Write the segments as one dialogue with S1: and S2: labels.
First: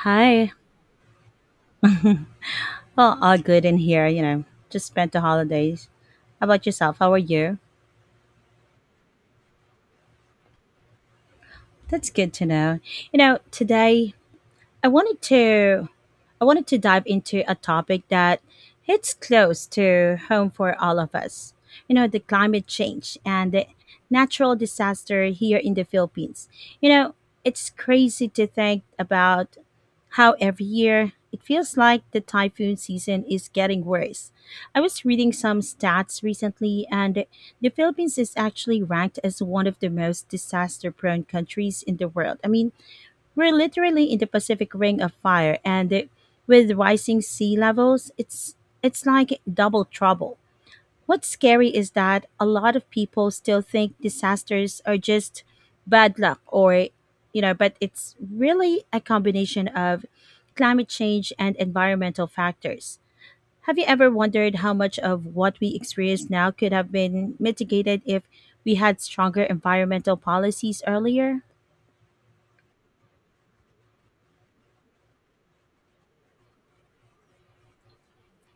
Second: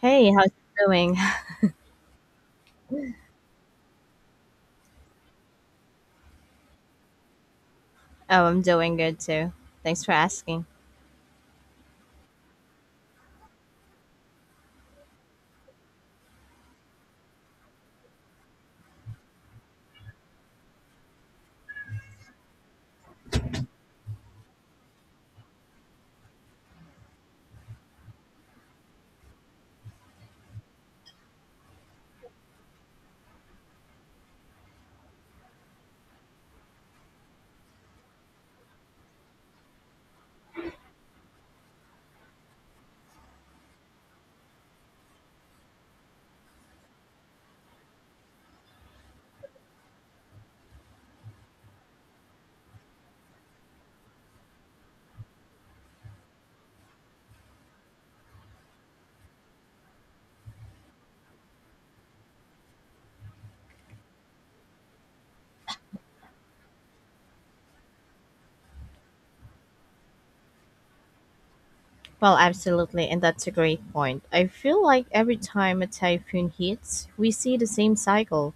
S1: Hey, how's
S2: Hi.
S1: it doing?
S2: Well, all good in here, you know. Just spent the holidays. How about yourself? How are you?
S1: Oh, I'm doing good too. Thanks for asking.
S2: That's good to know. You know, today I wanted to I wanted to dive into a topic that hits close to home for all of us. You know, the climate change and the natural disaster here in the Philippines. You know, it's crazy to think about how every year it feels like the typhoon season is getting worse. I was reading some stats recently, and the Philippines is actually ranked as one of the most disaster prone countries in the world. I mean, we're literally in the Pacific Ring of Fire, and with rising sea levels, it's like double trouble. What's scary is that a lot of people still think disasters are just bad luck or but it's really a combination of climate change and environmental factors. Have you ever wondered how much of what we experience now could have been mitigated if we had stronger environmental policies earlier?
S1: Well, absolutely, and that's a great point. I feel like every time a typhoon hits, we see the same cycle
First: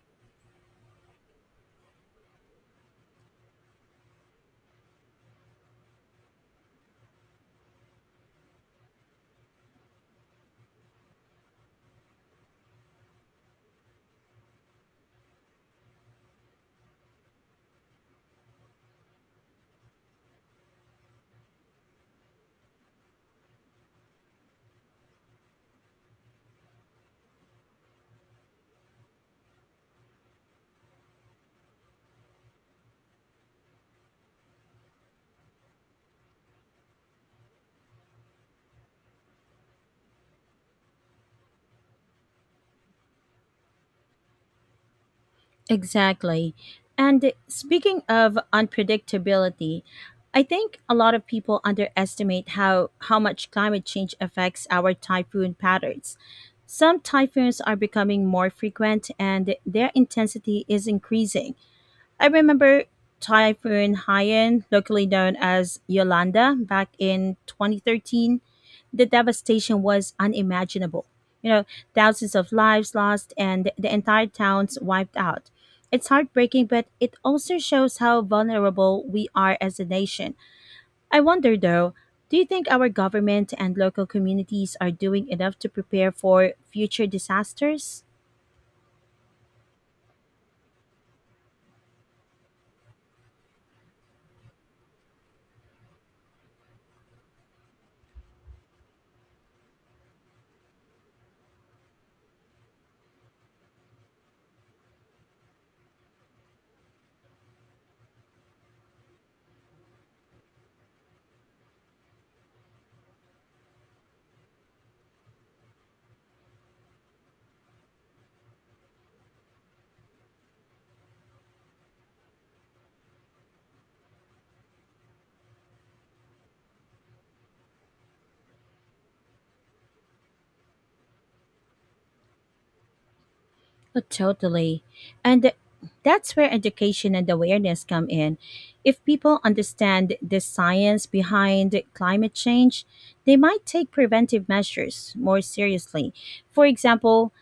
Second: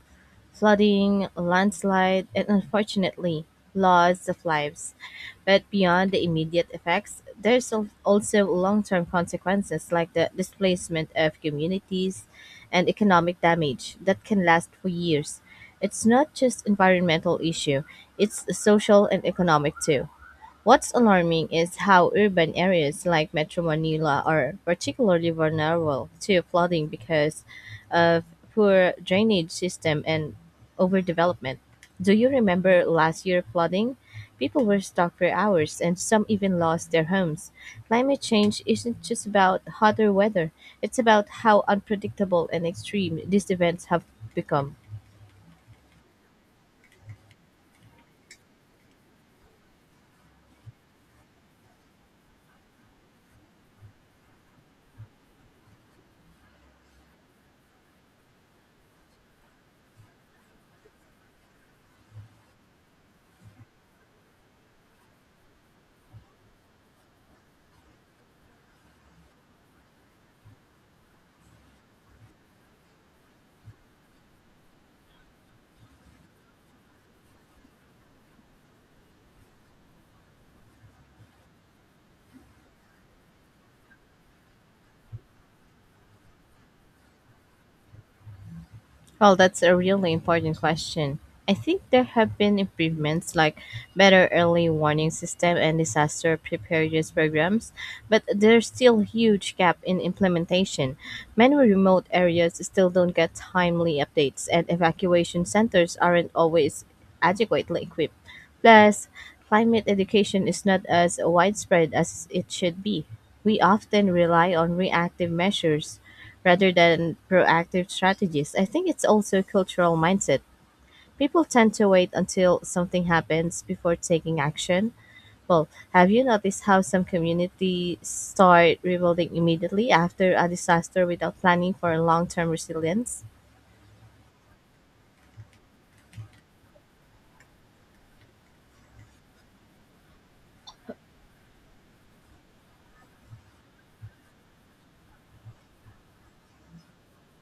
S1: flooding, landslide, and unfortunately, loss of lives. But beyond the immediate effects, there's also long-term consequences like the displacement of communities and economic damage that can last for years. It's not just environmental issue, it's social and economic too. What's alarming is how urban areas like Metro Manila are particularly vulnerable to flooding because of poor drainage system and overdevelopment. Do you remember last year flooding? People were stuck for hours and some even lost their homes. Climate change isn't just about hotter weather, it's about how unpredictable and extreme these events have become.
S2: Exactly. And speaking of unpredictability, I think a lot of people underestimate how much climate change affects our typhoon patterns. Some typhoons are becoming more frequent and their intensity is increasing. I remember Typhoon Haiyan, locally known as Yolanda, back in 2013. The devastation was unimaginable. You know, thousands of lives lost and the entire towns wiped out. It's heartbreaking, but it also shows how vulnerable we are as a nation. I wonder though, do you think our government and local communities are doing enough to prepare for future disasters?
S1: Well, that's a really important question. I think there have been improvements like better early warning system and disaster preparedness programs, but there's still huge gap in implementation. Many remote areas still don't get timely updates and evacuation centers aren't always adequately equipped. Plus, climate education is not as widespread as it should be. We often rely on reactive measures rather than proactive strategies. I think it's also a cultural mindset. People tend to wait until something happens before taking action. Well, have you noticed how some communities start rebuilding immediately after a disaster without planning for long term resilience?
S2: Oh, totally. And th- that's where education and awareness come in. If people understand the science behind climate change, they might take preventive measures more seriously. For example,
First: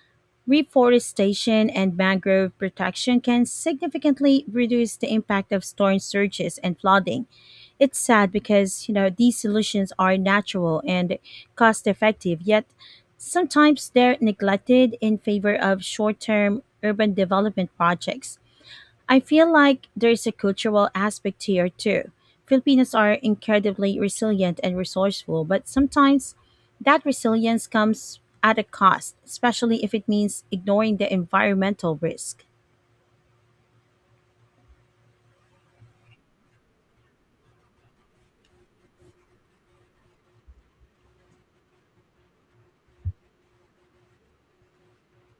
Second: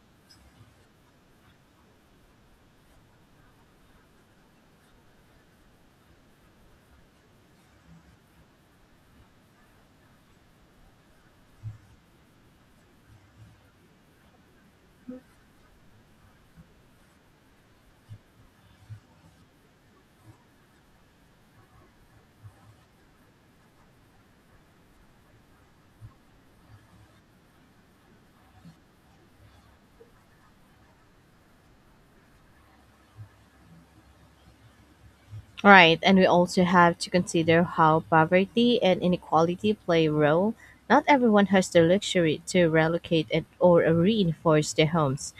S2: reforestation and mangrove protection can significantly reduce the impact of storm surges and flooding. It's sad because, you know, these solutions are natural and cost effective, yet sometimes they're neglected in favor of short-term urban development projects. I feel like there's a cultural aspect here too. Filipinos are incredibly resilient and resourceful, but sometimes that resilience comes at a cost, especially if it means ignoring the environmental risk.
S1: Right, and we also have to consider how poverty and inequality play a role. Not everyone has the luxury to relocate and or reinforce their homes.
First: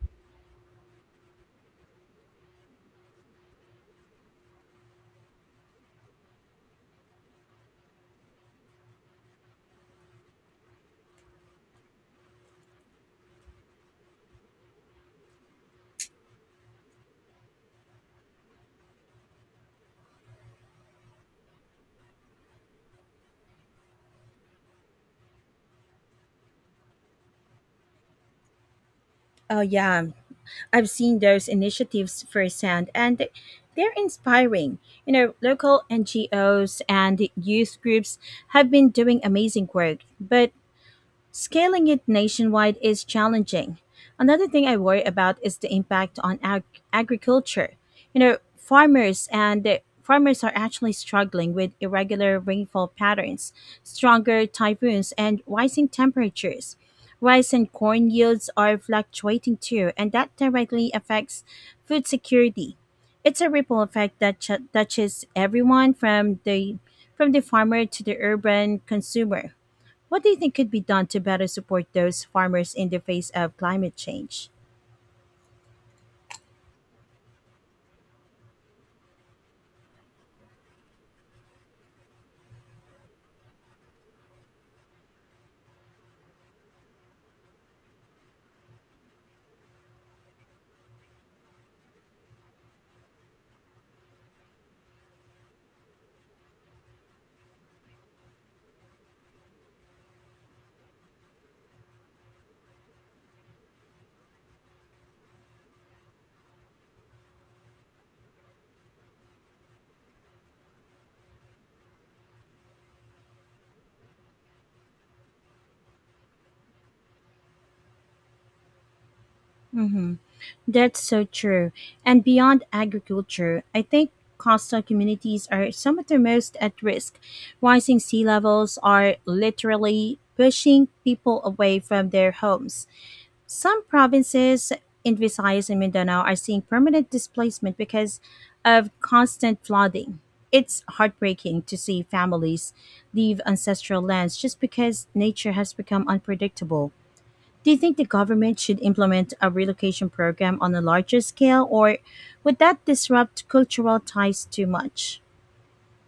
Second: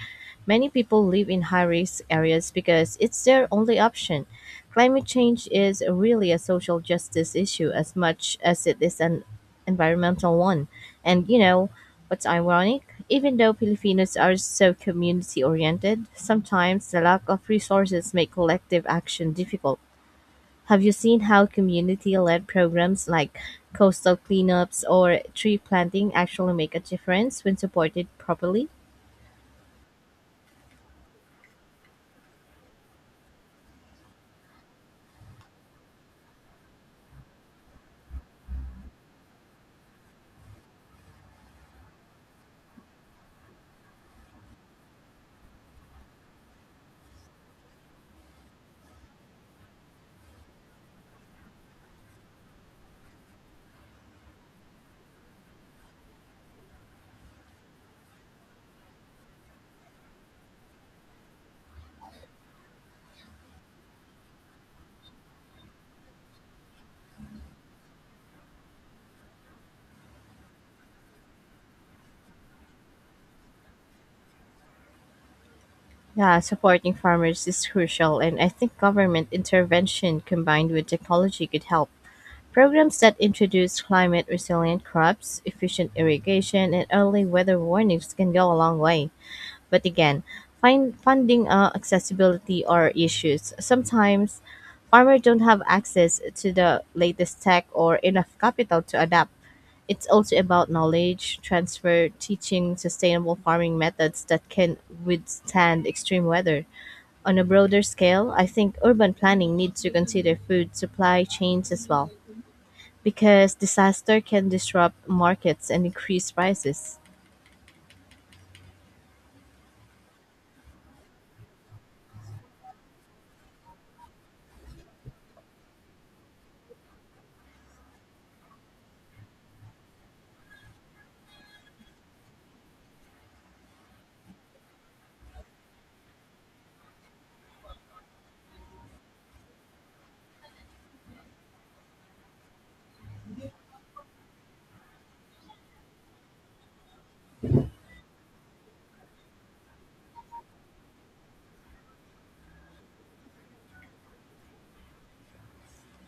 S1: Many people live in high risk areas because it's their only option. Climate change is really a social justice issue as much as it is an environmental one. And you know what's ironic? Even though Filipinos are so community oriented, sometimes the lack of resources make collective action difficult. Have you seen how community led programs like coastal cleanups or tree planting actually make a difference when supported properly?
S2: Oh, yeah. I've seen those initiatives firsthand, and they're inspiring. You know, local NGOs and youth groups have been doing amazing work, but scaling it nationwide is challenging. Another thing I worry about is the impact on agriculture. You know, farmers are actually struggling with irregular rainfall patterns, stronger typhoons, and rising temperatures. Rice and corn yields are fluctuating too, and that directly affects food security. It's a ripple effect that touches everyone from the farmer to the urban consumer. What do you think could be done to better support those farmers in the face of climate change?
S1: Yeah, supporting farmers is crucial, and I think government intervention combined with technology could help. Programs that introduce climate resilient crops, efficient irrigation, and early weather warnings can go a long way. But again, find funding accessibility are issues. Sometimes farmers don't have access to the latest tech or enough capital to adapt. It's also about knowledge transfer, teaching sustainable farming methods that can withstand extreme weather. On a broader scale, I think urban planning needs to consider food supply chains as well, because disaster can disrupt markets and increase prices.
S2: hmm That's so true. And beyond agriculture, I think coastal communities are some of the most at risk. Rising sea levels are literally pushing people away from their homes. Some provinces in Visayas and Mindanao are seeing permanent displacement because of constant flooding. It's heartbreaking to see families leave ancestral lands just because nature has become unpredictable. Do you think the government should implement a relocation program on a larger scale, or would that disrupt cultural ties too much?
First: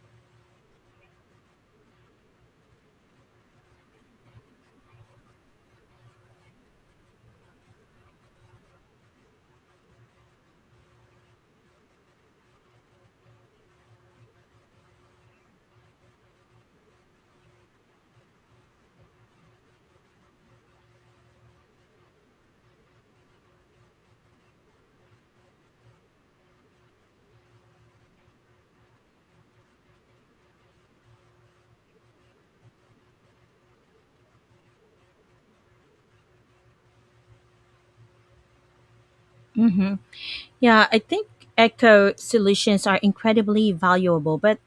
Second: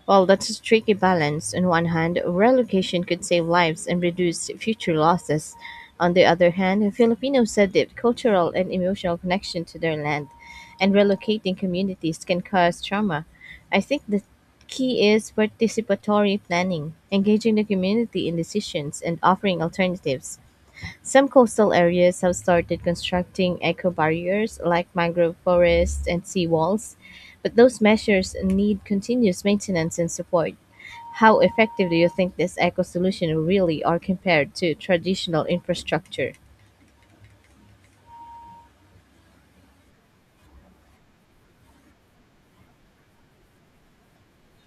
S1: Well, that's a tricky balance. On one hand, relocation could save lives and reduce future losses. On the other hand, Filipinos said that cultural and emotional connection to their land and relocating communities can cause trauma. I think the key is participatory planning, engaging the community in decisions and offering alternatives. Some coastal areas have started constructing eco barriers like mangrove forests and seawalls, but those measures need continuous maintenance and support. How effective do you think this eco solution really are compared to traditional infrastructure?
S2: hmm Yeah, I think eco solutions are incredibly valuable, but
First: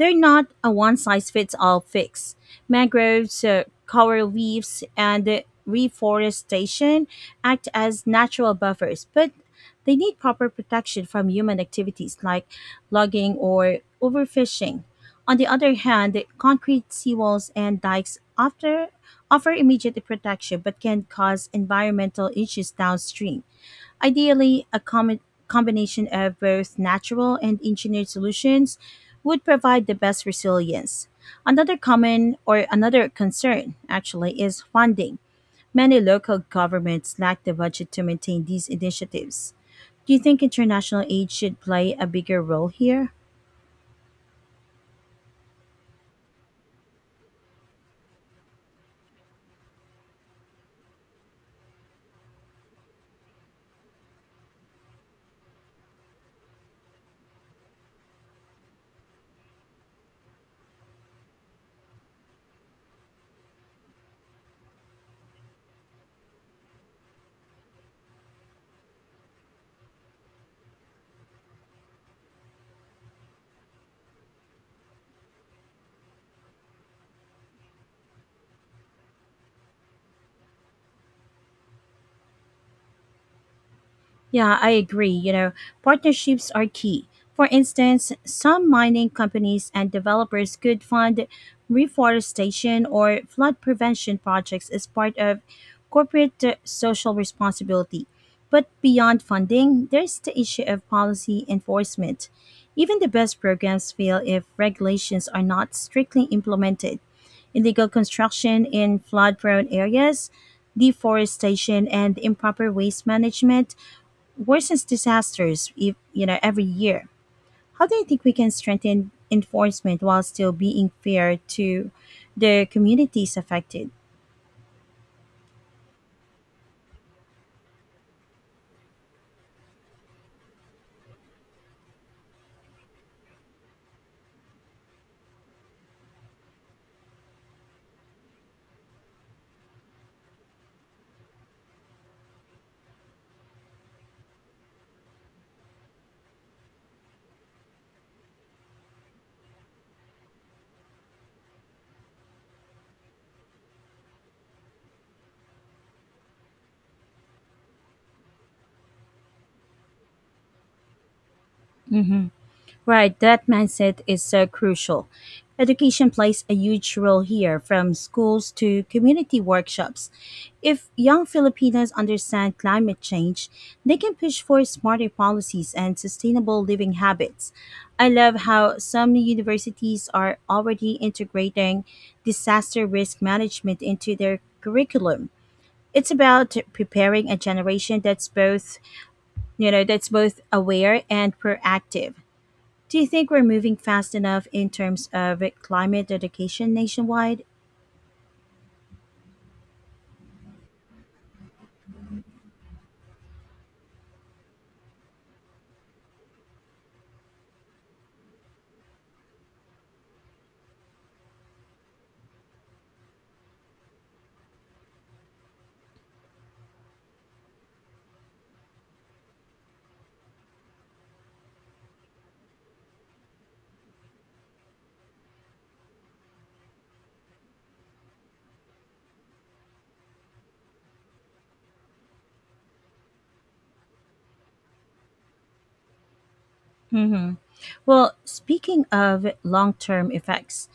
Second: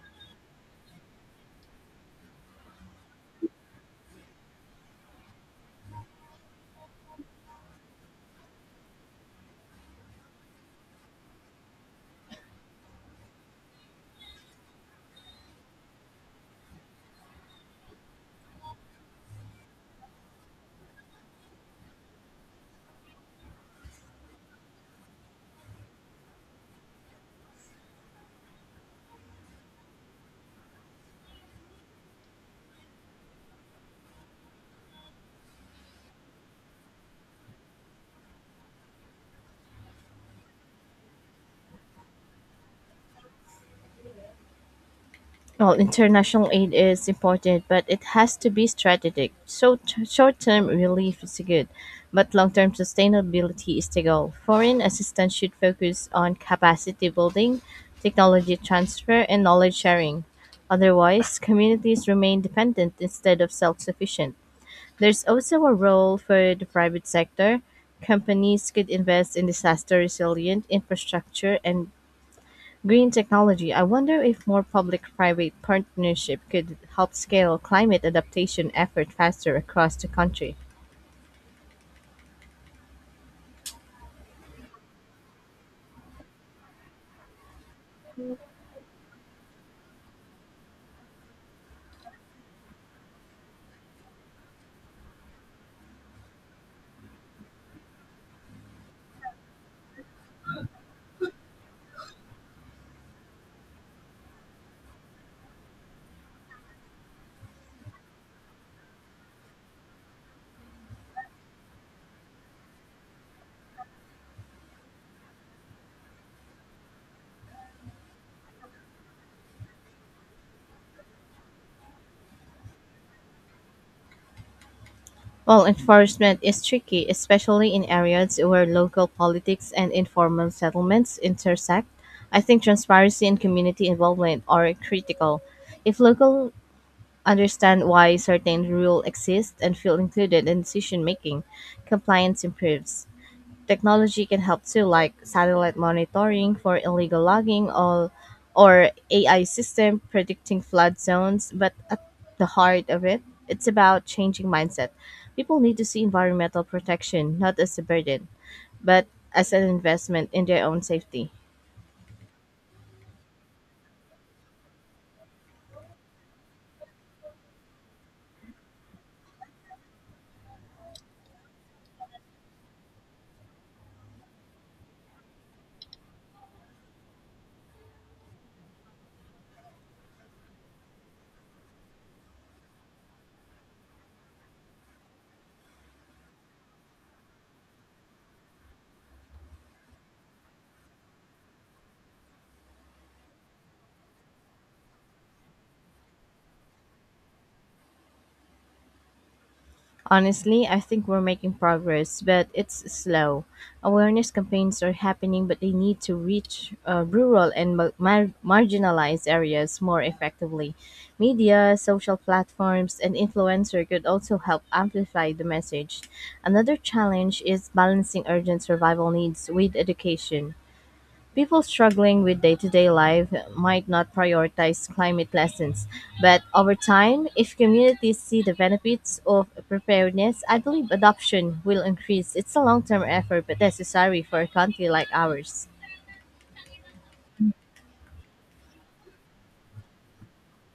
S2: they're not a one size fits all fix. Mangroves, coral reefs, and reforestation act as natural buffers, but they need proper protection from human activities like logging or overfishing. On the other hand, concrete seawalls and dikes often offer immediate protection but can cause environmental issues downstream. Ideally, combination of both natural and engineered solutions would provide the best resilience. Another common or another concern actually is funding. Many local governments lack the budget to maintain these initiatives. Do you think international aid should play a bigger role here?
S1: Well, international aid is important, but it has to be strategic. So, short term relief is good, but long term sustainability is the goal. Foreign assistance should focus on capacity building, technology transfer, and knowledge sharing. Otherwise, communities remain dependent instead of self sufficient. There's also a role for the private sector. Companies could invest in disaster resilient infrastructure and green technology. I wonder if more public-private partnership could help scale climate adaptation effort faster across the country.
S2: Yeah, I agree. You know, partnerships are key. For instance, some mining companies and developers could fund reforestation or flood prevention projects as part of corporate social responsibility. But beyond funding, there's the issue of policy enforcement. Even the best programs fail if regulations are not strictly implemented. Illegal construction in flood prone areas, deforestation, and improper waste management worsens disasters if, you know, every year. How do you think we can strengthen enforcement while still being fair to the communities affected?
S1: Well, enforcement is tricky, especially in areas where local politics and informal settlements intersect. I think transparency and community involvement are critical. If local understand why certain rules exist and feel included in decision making, compliance improves. Technology can help too, like satellite monitoring for illegal logging or AI system predicting flood zones. But at the heart of it, it's about changing mindset. People need to see environmental protection not as a burden, but as an investment in their own safety.
S2: Right, that mindset is so crucial. Education plays a huge role here, from schools to community workshops. If young Filipinos understand climate change, they can push for smarter policies and sustainable living habits. I love how some universities are already integrating disaster risk management into their curriculum. It's about preparing a generation that's both aware and proactive. Do you think we're moving fast enough in terms of climate education nationwide?
S1: Honestly, I think we're making progress, but it's slow. Awareness campaigns are happening, but they need to reach rural and marginalized areas more effectively. Media, social platforms, and influencer could also help amplify the message. Another challenge is balancing urgent survival needs with education. People struggling with day to day life might not prioritize climate lessons, but over time, if communities see the benefits of preparedness, I believe adoption will increase. It's a long term effort, but necessary for a country like ours.
S2: Well, speaking of long term effects,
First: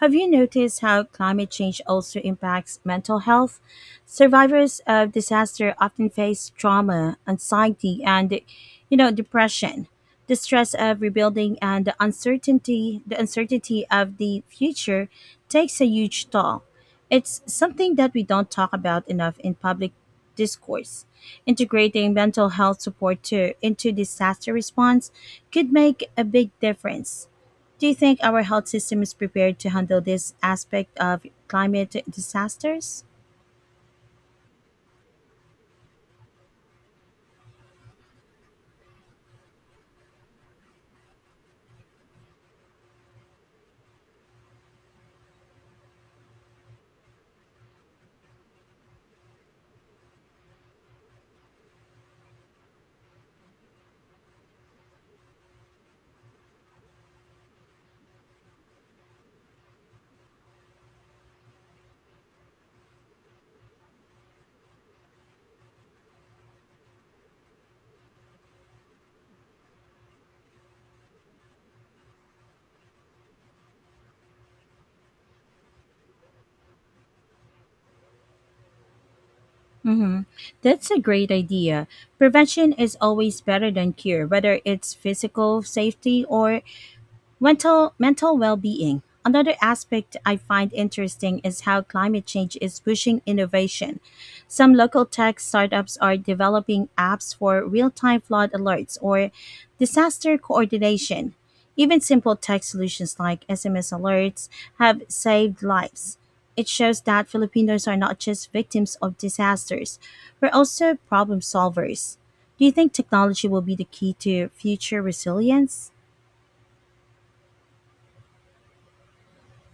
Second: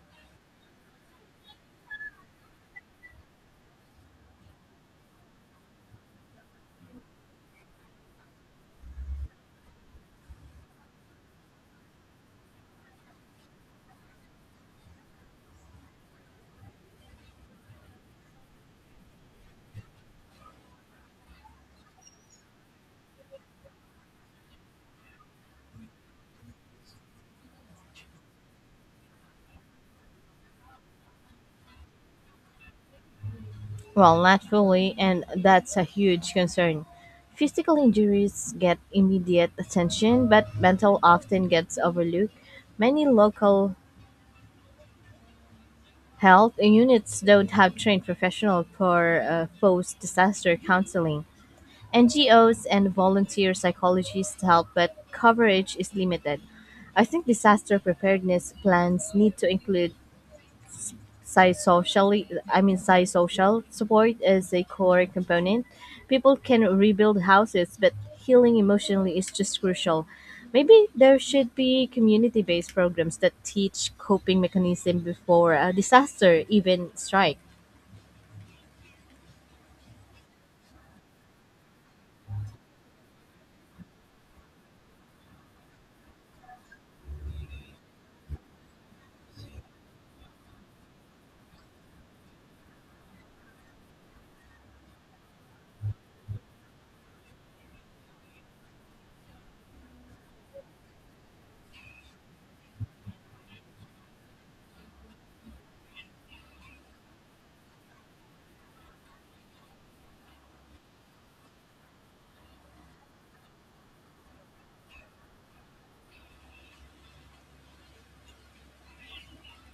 S2: have you noticed how climate change also impacts mental health? Survivors of disaster often face trauma, anxiety, and you know, depression. The stress of rebuilding and the uncertainty of the future takes a huge toll. It's something that we don't talk about enough in public discourse. Integrating mental health support into disaster response could make a big difference. Do you think our health system is prepared to handle this aspect of climate disasters?
S1: Well, not fully, and that's a huge concern. Physical injuries get immediate attention, but mental often gets overlooked. Many local health units don't have trained professionals for post disaster counseling. NGOs and volunteer psychologists help, but coverage is limited. I think disaster preparedness plans need to include psychosocially I mean psychosocial support as a core component. People can rebuild houses, but healing emotionally is just crucial. Maybe there should be community-based programs that teach coping mechanism before a disaster even strike.
S2: hmm That's a great idea. Prevention is always better than cure, whether it's physical safety or mental well being. Another aspect I find interesting is how climate change is pushing innovation. Some local tech startups are developing apps for real time flood alerts or disaster coordination. Even simple tech solutions like SMS alerts have saved lives. It shows that Filipinos are not just victims of disasters, we're also problem solvers. Do you think technology will be the key to future resilience?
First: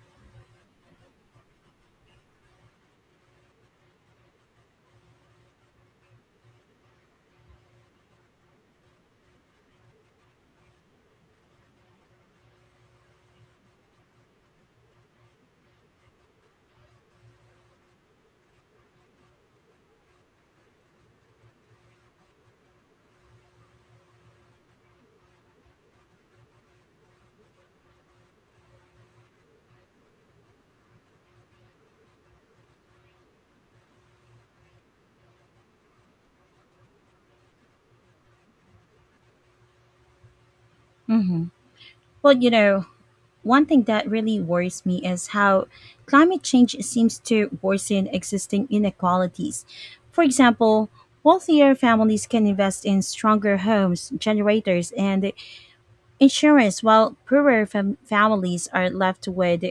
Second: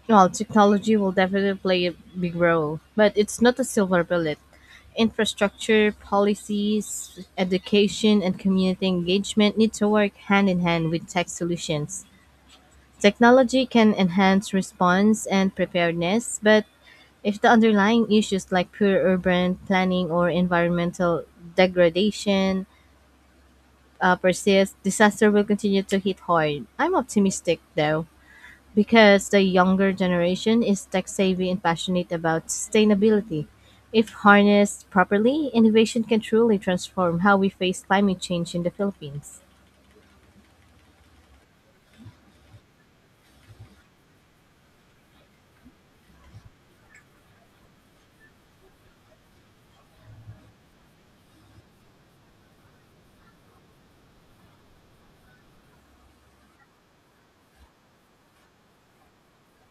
S1: Well, technology will definitely play a big role, but it's not a silver bullet. Infrastructure, policies, education, and community engagement need to work hand in hand with tech solutions. Technology can enhance response and preparedness, but if the underlying issues like poor urban planning or environmental degradation persist, disaster will continue to hit hard. I'm optimistic though because the younger generation is tech savvy and passionate about sustainability. If harnessed properly, innovation can truly transform how we face climate change in the Philippines.
S2: Well, you know, one thing that really worries me is how climate change seems to worsen existing inequalities. For example, wealthier families can invest in stronger homes, generators, and insurance, while families are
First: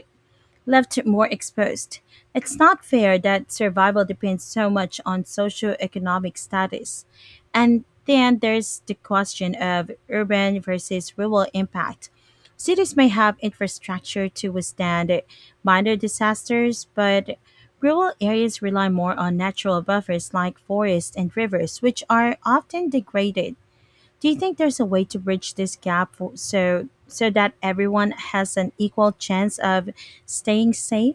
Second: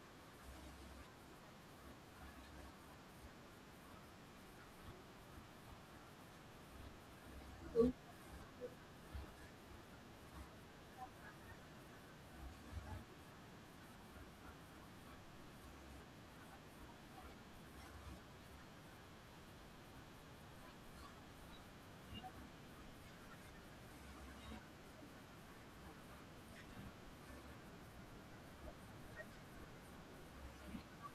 S2: left more exposed. It's not fair that survival depends so much on socioeconomic status. And then there's the question of urban versus rural impact. Cities may have infrastructure to withstand minor disasters, but rural areas rely more on natural buffers like forests and rivers, which are often degraded. Do you think there's a way to bridge this gap for, so so that everyone has an equal chance of staying safe?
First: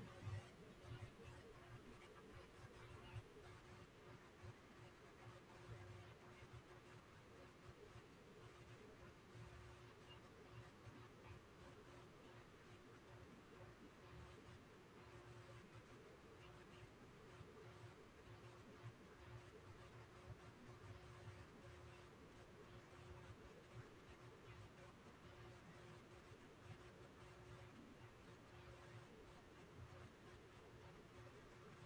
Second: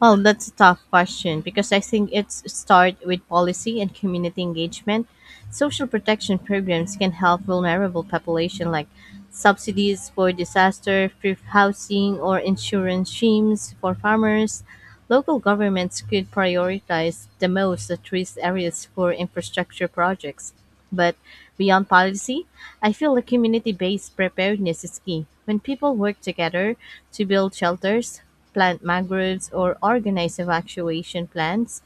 S1: Well, that's a tough question because I think it's start with policy and community engagement. Social protection programs can help vulnerable population like subsidies for disaster, free housing, or insurance schemes for farmers. Local governments could prioritize the most at risk areas for infrastructure projects. But beyond policy, I feel the community based preparedness is key. When people work together to build shelters, plant mangroves, or organize evacuation plans,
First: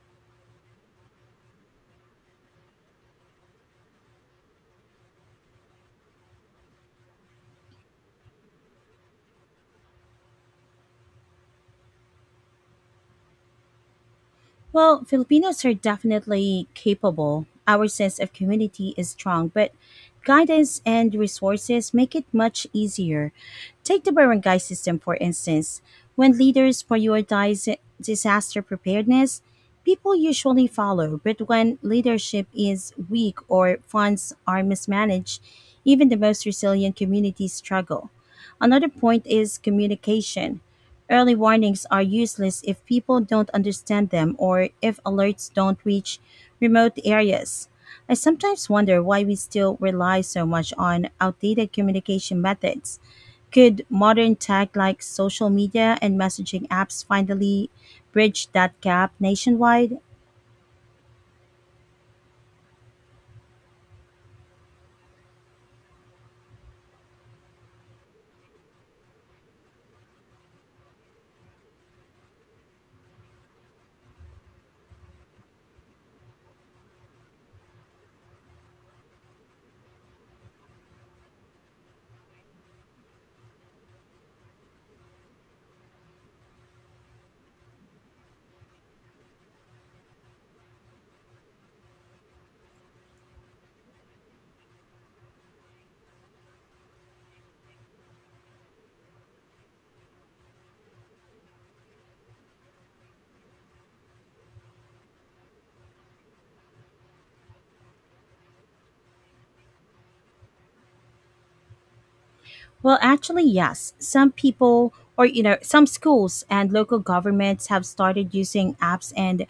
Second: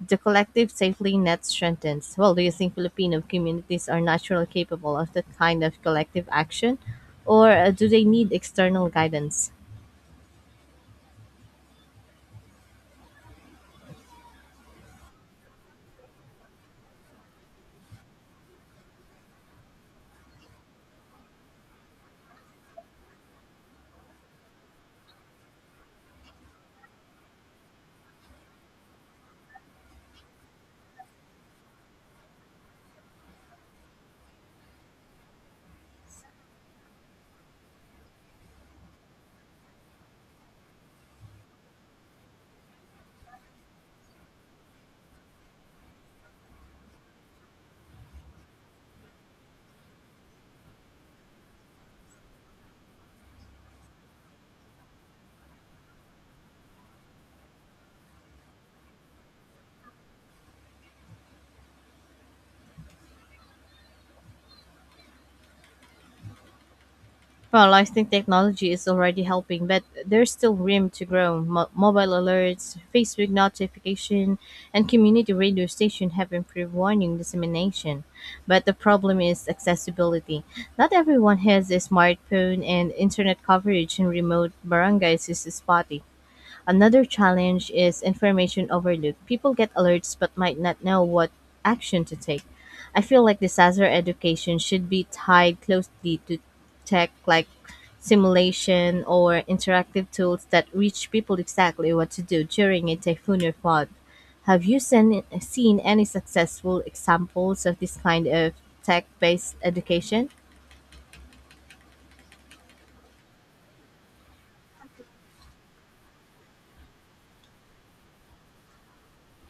S1: the collective safety net strengthens. Well, do you think Filipino communities are naturally capable of that kind of collective action, or do they need external guidance?
S2: Well, Filipinos are definitely capable. Our sense of community is strong, but guidance and resources make it much easier. Take the barangay system, for instance. When leaders prioritize disaster preparedness, people usually follow, but when leadership is weak or funds are mismanaged, even the most resilient communities struggle. Another point is communication. Early warnings are useless if people don't understand them or if alerts don't reach remote areas. I sometimes wonder why we still rely so much on outdated communication methods. Could modern tech like social media and messaging apps finally bridge that gap nationwide?
S1: Well, I think technology is already helping, but there's still room to grow. Mobile alerts, Facebook notification, and community radio station have improved warning dissemination. But the problem is accessibility. Not everyone has a smartphone, and internet coverage in remote barangays is spotty. Another challenge is information overload. People get alerts but might not know what action to take. I feel like disaster education should be tied closely to tech like simulation or interactive tools that reach people exactly what to do during a typhoon or flood. Have you seen any successful examples of this kind of tech based education?
S2: Well, actually, yes. Some people, or you know, Some schools and local governments have started using apps and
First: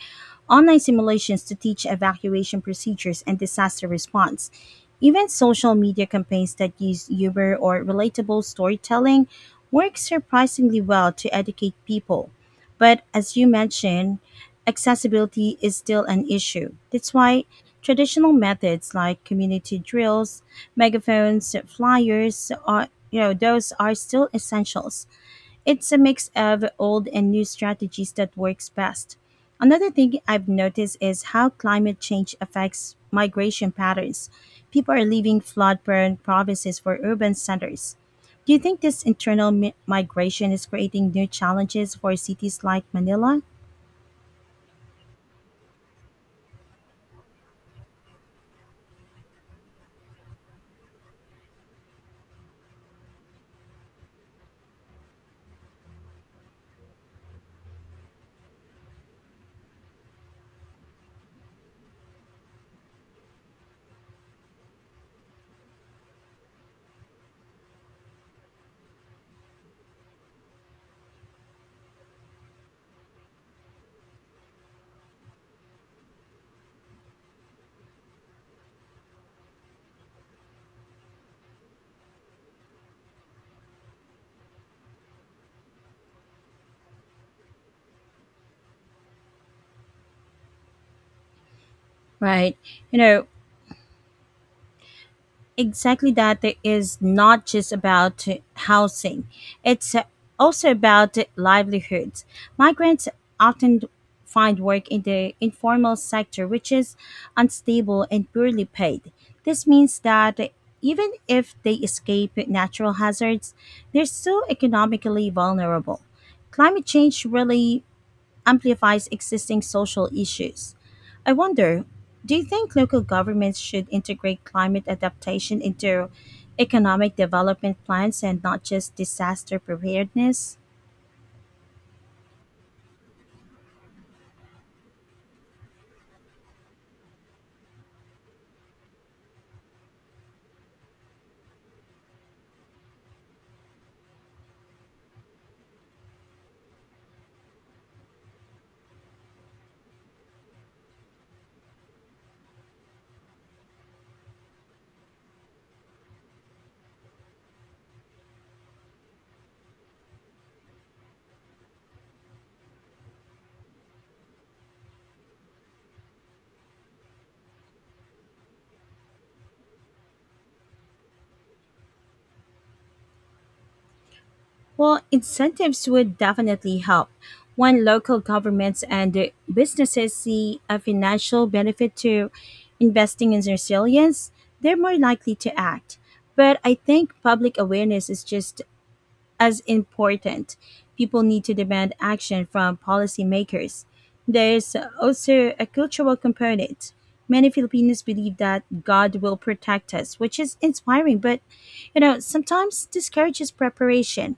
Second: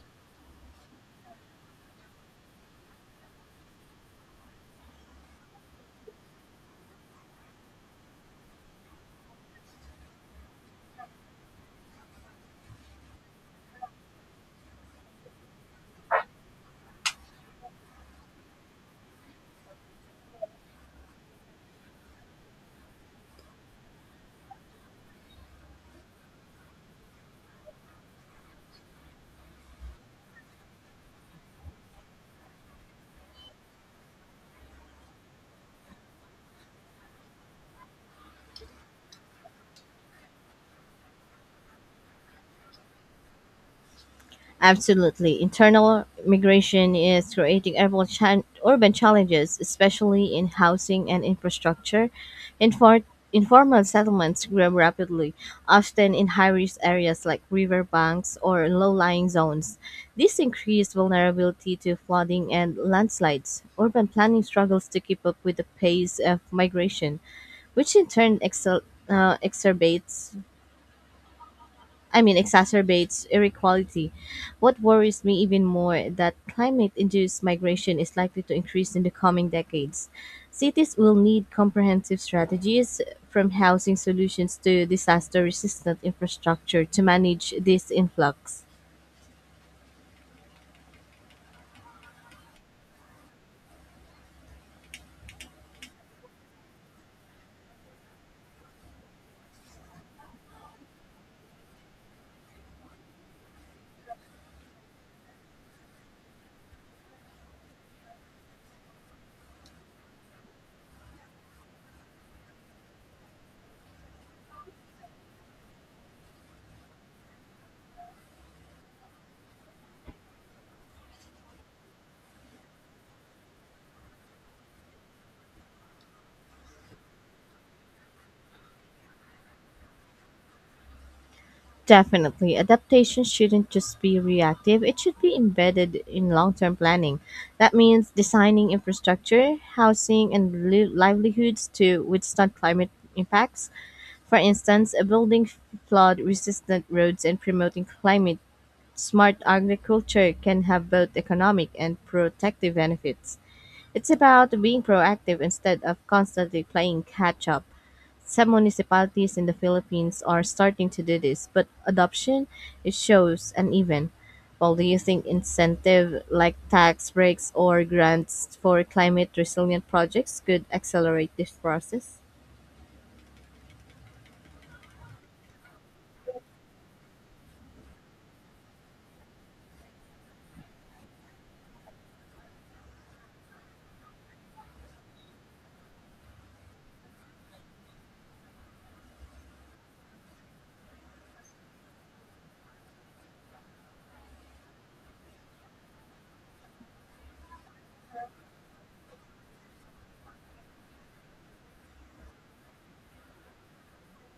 S2: online simulations to teach evacuation procedures and disaster response. Even social media campaigns that use humor or relatable storytelling work surprisingly well to educate people. But as you mentioned, accessibility is still an issue. That's why traditional methods like community drills, megaphones, flyers are, you know, those are still essentials. It's a mix of old and new strategies that works best. Another thing I've noticed is how climate change affects migration patterns. People are leaving flood-prone provinces for urban centers. Do you think this internal migration is creating new challenges for cities like Manila?
S1: Absolutely. Internal migration is creating urban challenges, especially in housing and infrastructure. Infor- Informal settlements grow rapidly, often in high risk areas like riverbanks or low lying zones. This increased vulnerability to flooding and landslides. Urban planning struggles to keep up with the pace of migration, which in turn uh, exacerbates exacerbates inequality. What worries me even more that climate induced migration is likely to increase in the coming decades. Cities will need comprehensive strategies from housing solutions to disaster resistant infrastructure to manage this influx.
S2: Right. You know, exactly that is not just about housing, it's also about livelihoods. Migrants often find work in the informal sector, which is unstable and poorly paid. This means that even if they escape natural hazards, they're still economically vulnerable. Climate change really amplifies existing social issues. I wonder, do you think local governments should integrate climate adaptation into economic development plans and not just disaster preparedness?
S1: Definitely, adaptation shouldn't just be reactive, it should be embedded in long term planning. That means designing infrastructure, housing, and livelihoods to withstand climate impacts. For instance, building flood-resistant roads and promoting climate-smart agriculture can have both economic and protective benefits. It's about being proactive instead of constantly playing catch-up. Some municipalities in the Philippines are starting to do this, but adoption it shows uneven. While using incentive like tax breaks or grants for climate resilient projects could accelerate this process?
S2: Well, incentives would definitely help. When local governments and businesses see a financial benefit to investing in resilience, they're more likely to act. But I think public awareness is just as important. People need to demand action from policymakers. There's also a cultural component. Many Filipinos believe that God will protect us, which is inspiring, but you know, sometimes discourages preparation.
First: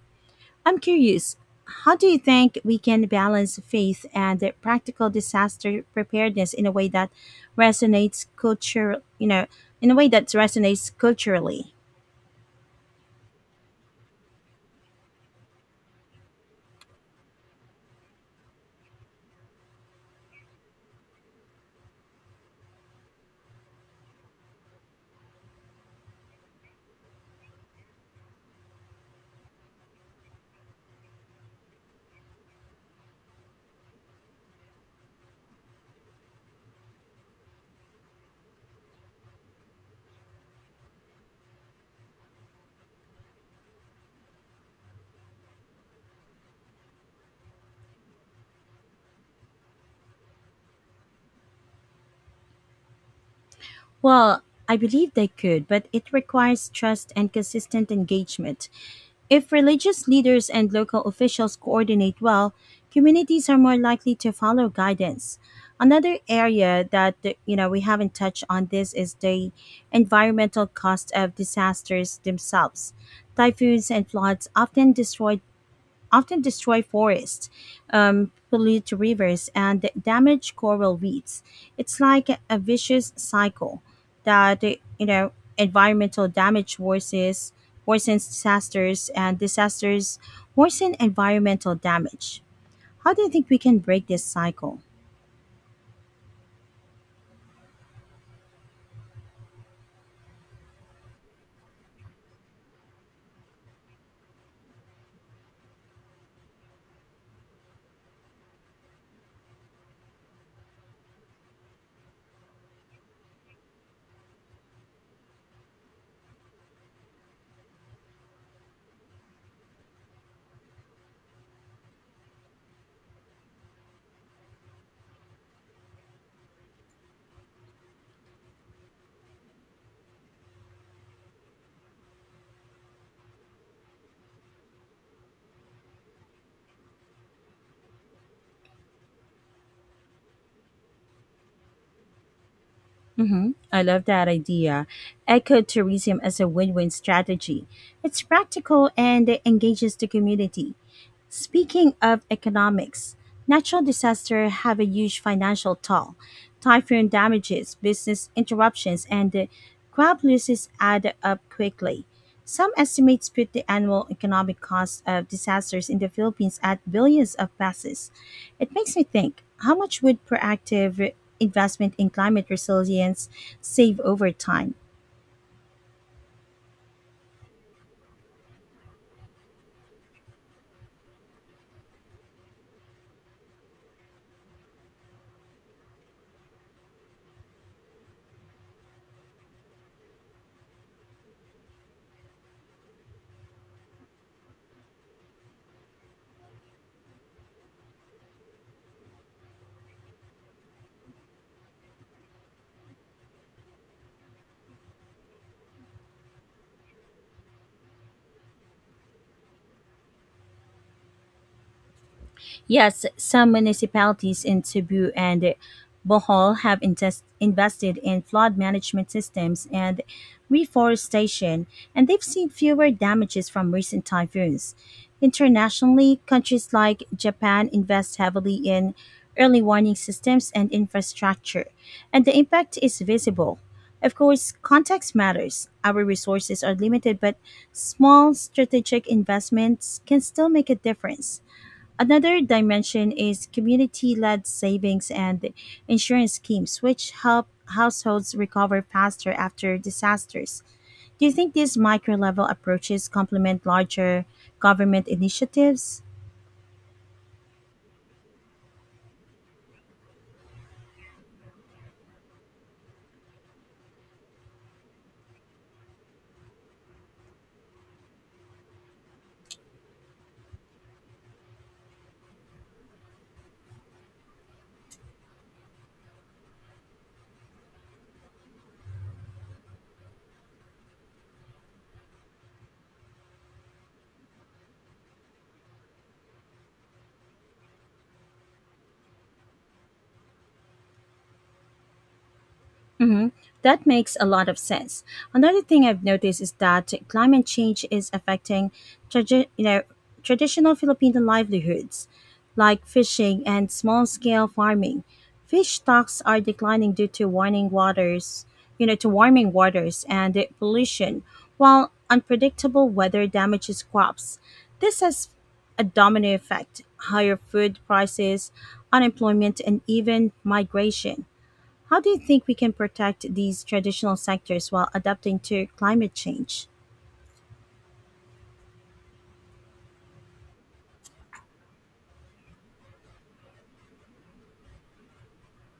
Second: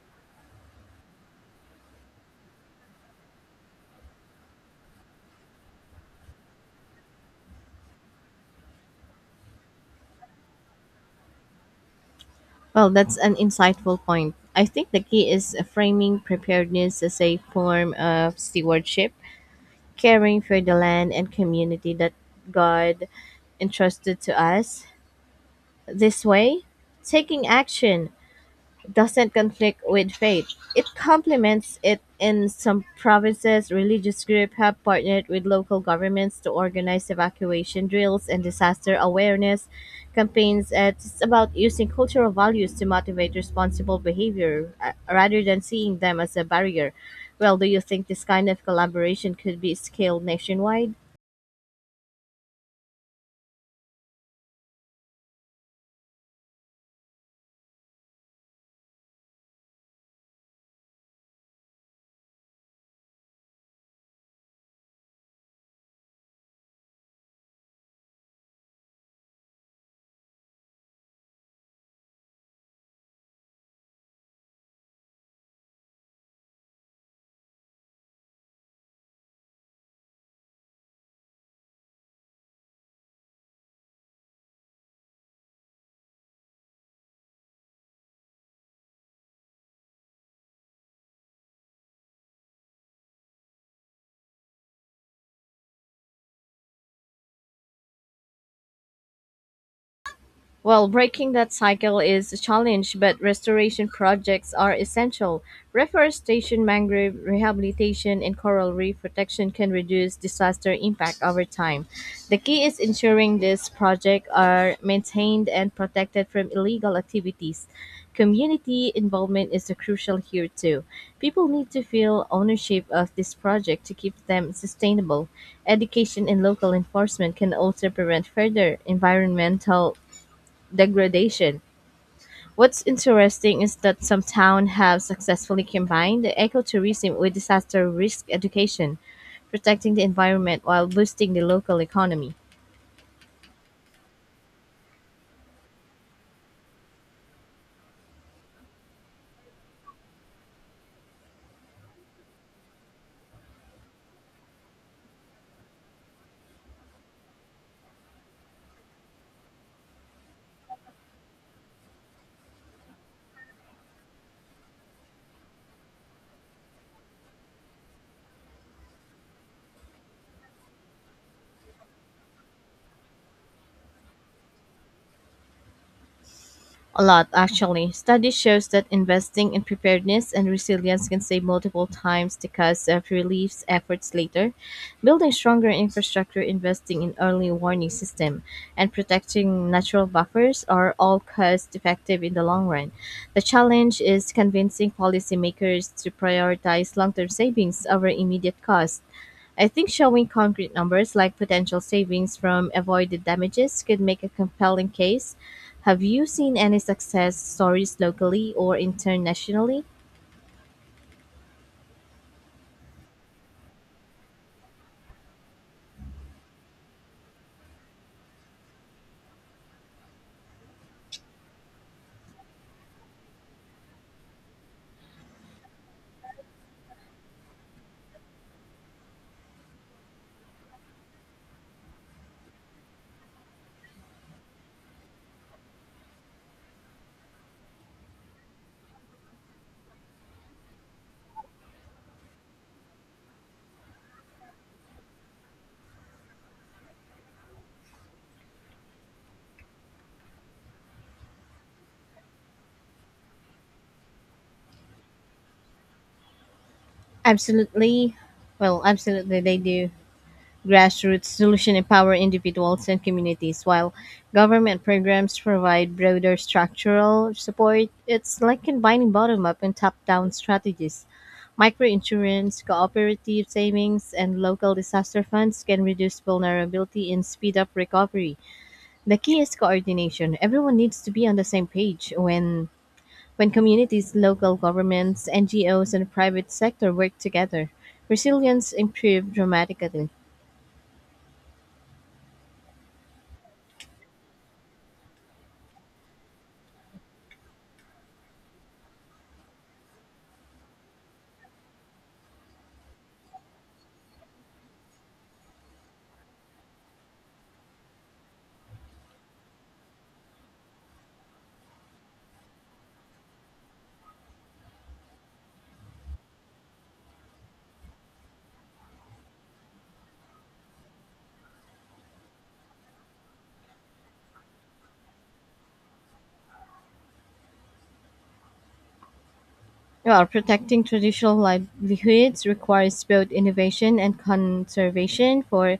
S2: I'm curious, how do you think we can balance faith and the practical disaster preparedness in a way that resonates culture, you know, in a way that resonates culturally?
S1: Well, that's an insightful point. I think the key is framing preparedness as a form of stewardship, caring for the land and community that God entrusted to us. This way, taking action doesn't conflict with faith. It complements it in some provinces. Religious groups have partnered with local governments to organize evacuation drills and disaster awareness campaigns. It's about using cultural values to motivate responsible behavior rather than seeing them as a barrier. Well, do you think this kind of collaboration could be scaled nationwide?
S2: Well, I believe they could, but it requires trust and consistent engagement. If religious leaders and local officials coordinate well, communities are more likely to follow guidance. Another area that you know we haven't touched on this is the environmental cost of disasters themselves. Typhoons and floods often destroy forests, pollute rivers, and damage coral reefs. It's like a vicious cycle that you know environmental damage worsens worsens disasters, and disasters worsen environmental damage. How do you think we can break this cycle?
S1: Well, breaking that cycle is a challenge, but restoration projects are essential. Reforestation, mangrove rehabilitation, and coral reef protection can reduce disaster impact over time. The key is ensuring these projects are maintained and protected from illegal activities. Community involvement is crucial here too. People need to feel ownership of this project to keep them sustainable. Education and local enforcement can also prevent further environmental degradation. What's interesting is that some towns have successfully combined ecotourism with disaster risk education, protecting the environment while boosting the local economy.
S2: Mm-hmm. I love that idea. Ecotourism as a win win strategy. It's practical and engages the community. Speaking of economics, natural disasters have a huge financial toll. Typhoon damages, business interruptions, and the crop losses add up quickly. Some estimates put the annual economic cost of disasters in the Philippines at billions of pesos. It makes me think, how much would proactive investment in climate resilience save over time?
S1: A lot, actually. Study shows that investing in preparedness and resilience can save multiple times the cost of relief efforts later. Building stronger infrastructure, investing in early warning system, and protecting natural buffers are all cost effective in the long run. The challenge is convincing policymakers to prioritize long-term savings over immediate costs. I think showing concrete numbers like potential savings from avoided damages could make a compelling case. Have you seen any success stories locally or internationally?
S2: Yes, some municipalities in Cebu and Bohol have invested in flood management systems and reforestation, and they've seen fewer damages from recent typhoons. Internationally, countries like Japan invest heavily in early warning systems and infrastructure, and the impact is visible. Of course, context matters. Our resources are limited, but small strategic investments can still make a difference. Another dimension is community led savings and insurance schemes, which help households recover faster after disasters. Do you think these micro level approaches complement larger government initiatives?
S1: Absolutely. Well, absolutely, they do. Grassroots solutions empower individuals and communities, while government programs provide broader structural support. It's like combining bottom up and top down strategies. Microinsurance, cooperative savings, and local disaster funds can reduce vulnerability and speed up recovery. The key is coordination. Everyone needs to be on the same page when communities, local governments, NGOs, and private sector work together. Resilience improves dramatically.
S2: That makes a lot of sense. Another thing I've noticed is that climate change is affecting tradi- you know, traditional Filipino livelihoods, like fishing and small scale farming. Fish stocks are declining due to warming waters, you know, to warming waters and pollution, while unpredictable weather damages crops. This has a domino effect, higher food prices, unemployment, and even migration. How do you think we can protect these traditional sectors while adapting to climate change?
S1: Well, protecting traditional livelihoods requires both innovation and conservation for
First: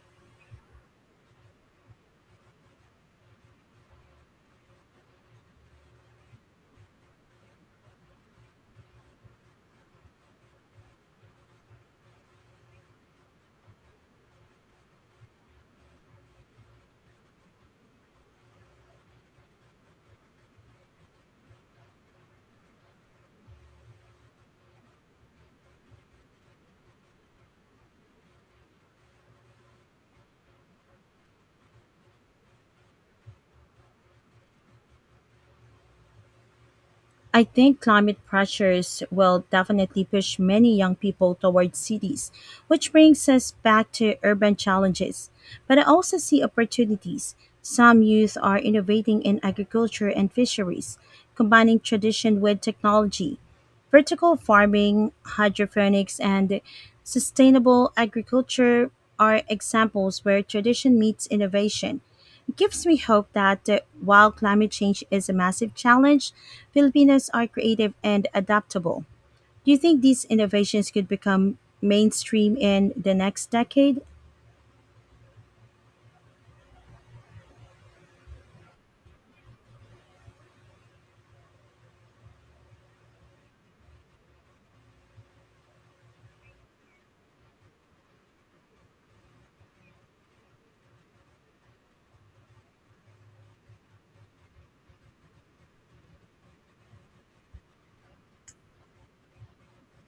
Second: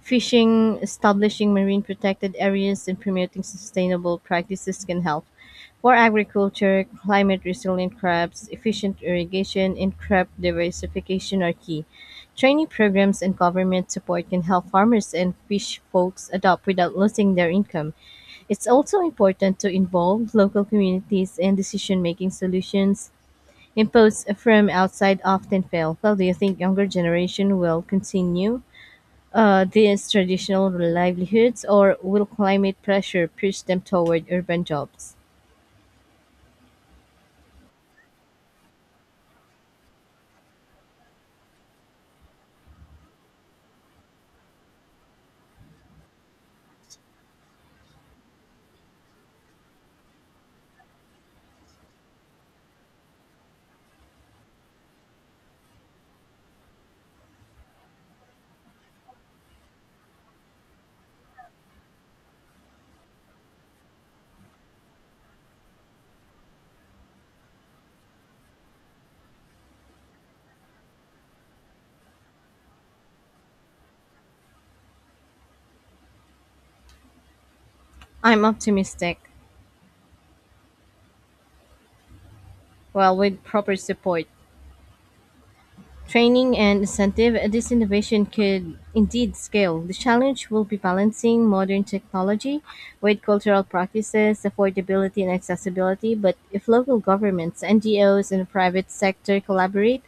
S1: fishing, establishing marine protected areas, and promoting sustainable practices can help. For agriculture, climate resilient crops, efficient irrigation, and crop diversification are key. Training programs and government support can help farmers and fish folks adopt without losing their income. It's also important to involve local communities in decision making solutions imposed from outside often fail. Well, do you think younger generation will continue these traditional livelihoods, or will climate pressure push them toward urban jobs?
S2: I think climate pressures will definitely push many young people towards cities, which brings us back to urban challenges. But I also see opportunities. Some youth are innovating in agriculture and fisheries, combining tradition with technology. Vertical farming, hydroponics, and sustainable agriculture are examples where tradition meets innovation gives me hope that while climate change is a massive challenge, Filipinos are creative and adaptable. Do you think these innovations could become mainstream in the next decade?
S1: I'm optimistic. Well, with proper support, training and incentive, this innovation could indeed scale. The challenge will be balancing modern technology with cultural practices, affordability, and accessibility. But if local governments, NGOs, and the private sector collaborate,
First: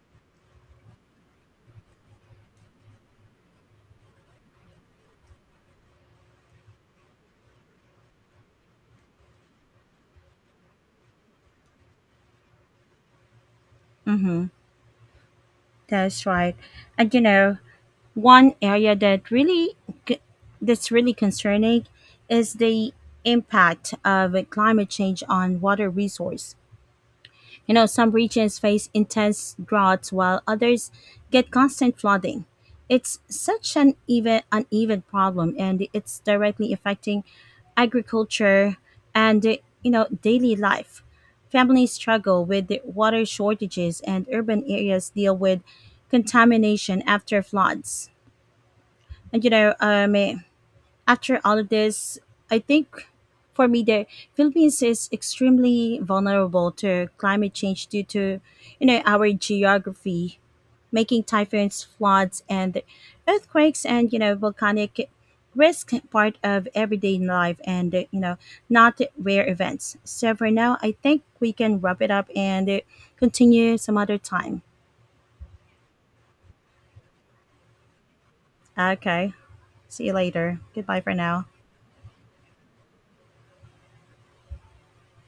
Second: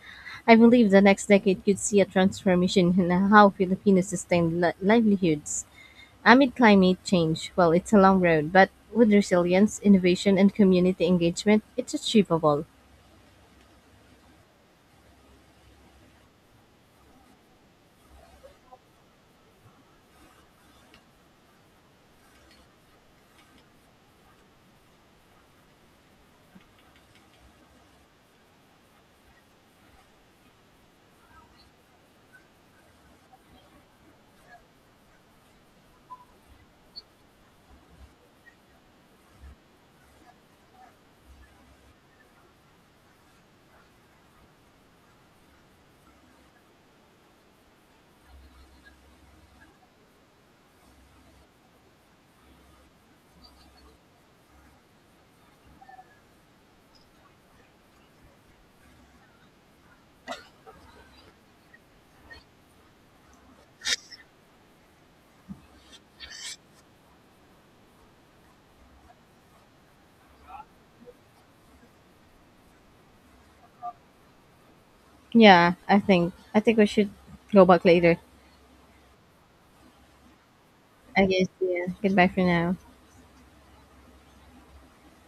S1: I believe the next decade could see a transformation in how Filipinos sustain livelihoods amid climate change. Well, it's a long road, but with resilience, innovation, and community engagement, it's achievable.
S2: Mm-hmm. That's right. And you know, one area that really c- that's really concerning is the impact of climate change on water resource. You know, some regions face intense droughts while others get constant flooding. It's such an even uneven problem and it's directly affecting agriculture and you know, daily life. Families struggle with the water shortages and urban areas deal with contamination after floods. And after all of this, I think for me the Philippines is extremely vulnerable to climate change due to, you know, our geography, making typhoons, floods and earthquakes and, you know, volcanic risk part of everyday life and, you know, not rare events. So for now, I think we can wrap it up and continue some other time.
S1: Yeah, I think we should go back later.
S2: Okay. See you later. Goodbye for
S1: I guess.
S2: now.
S1: Yeah. Goodbye for now.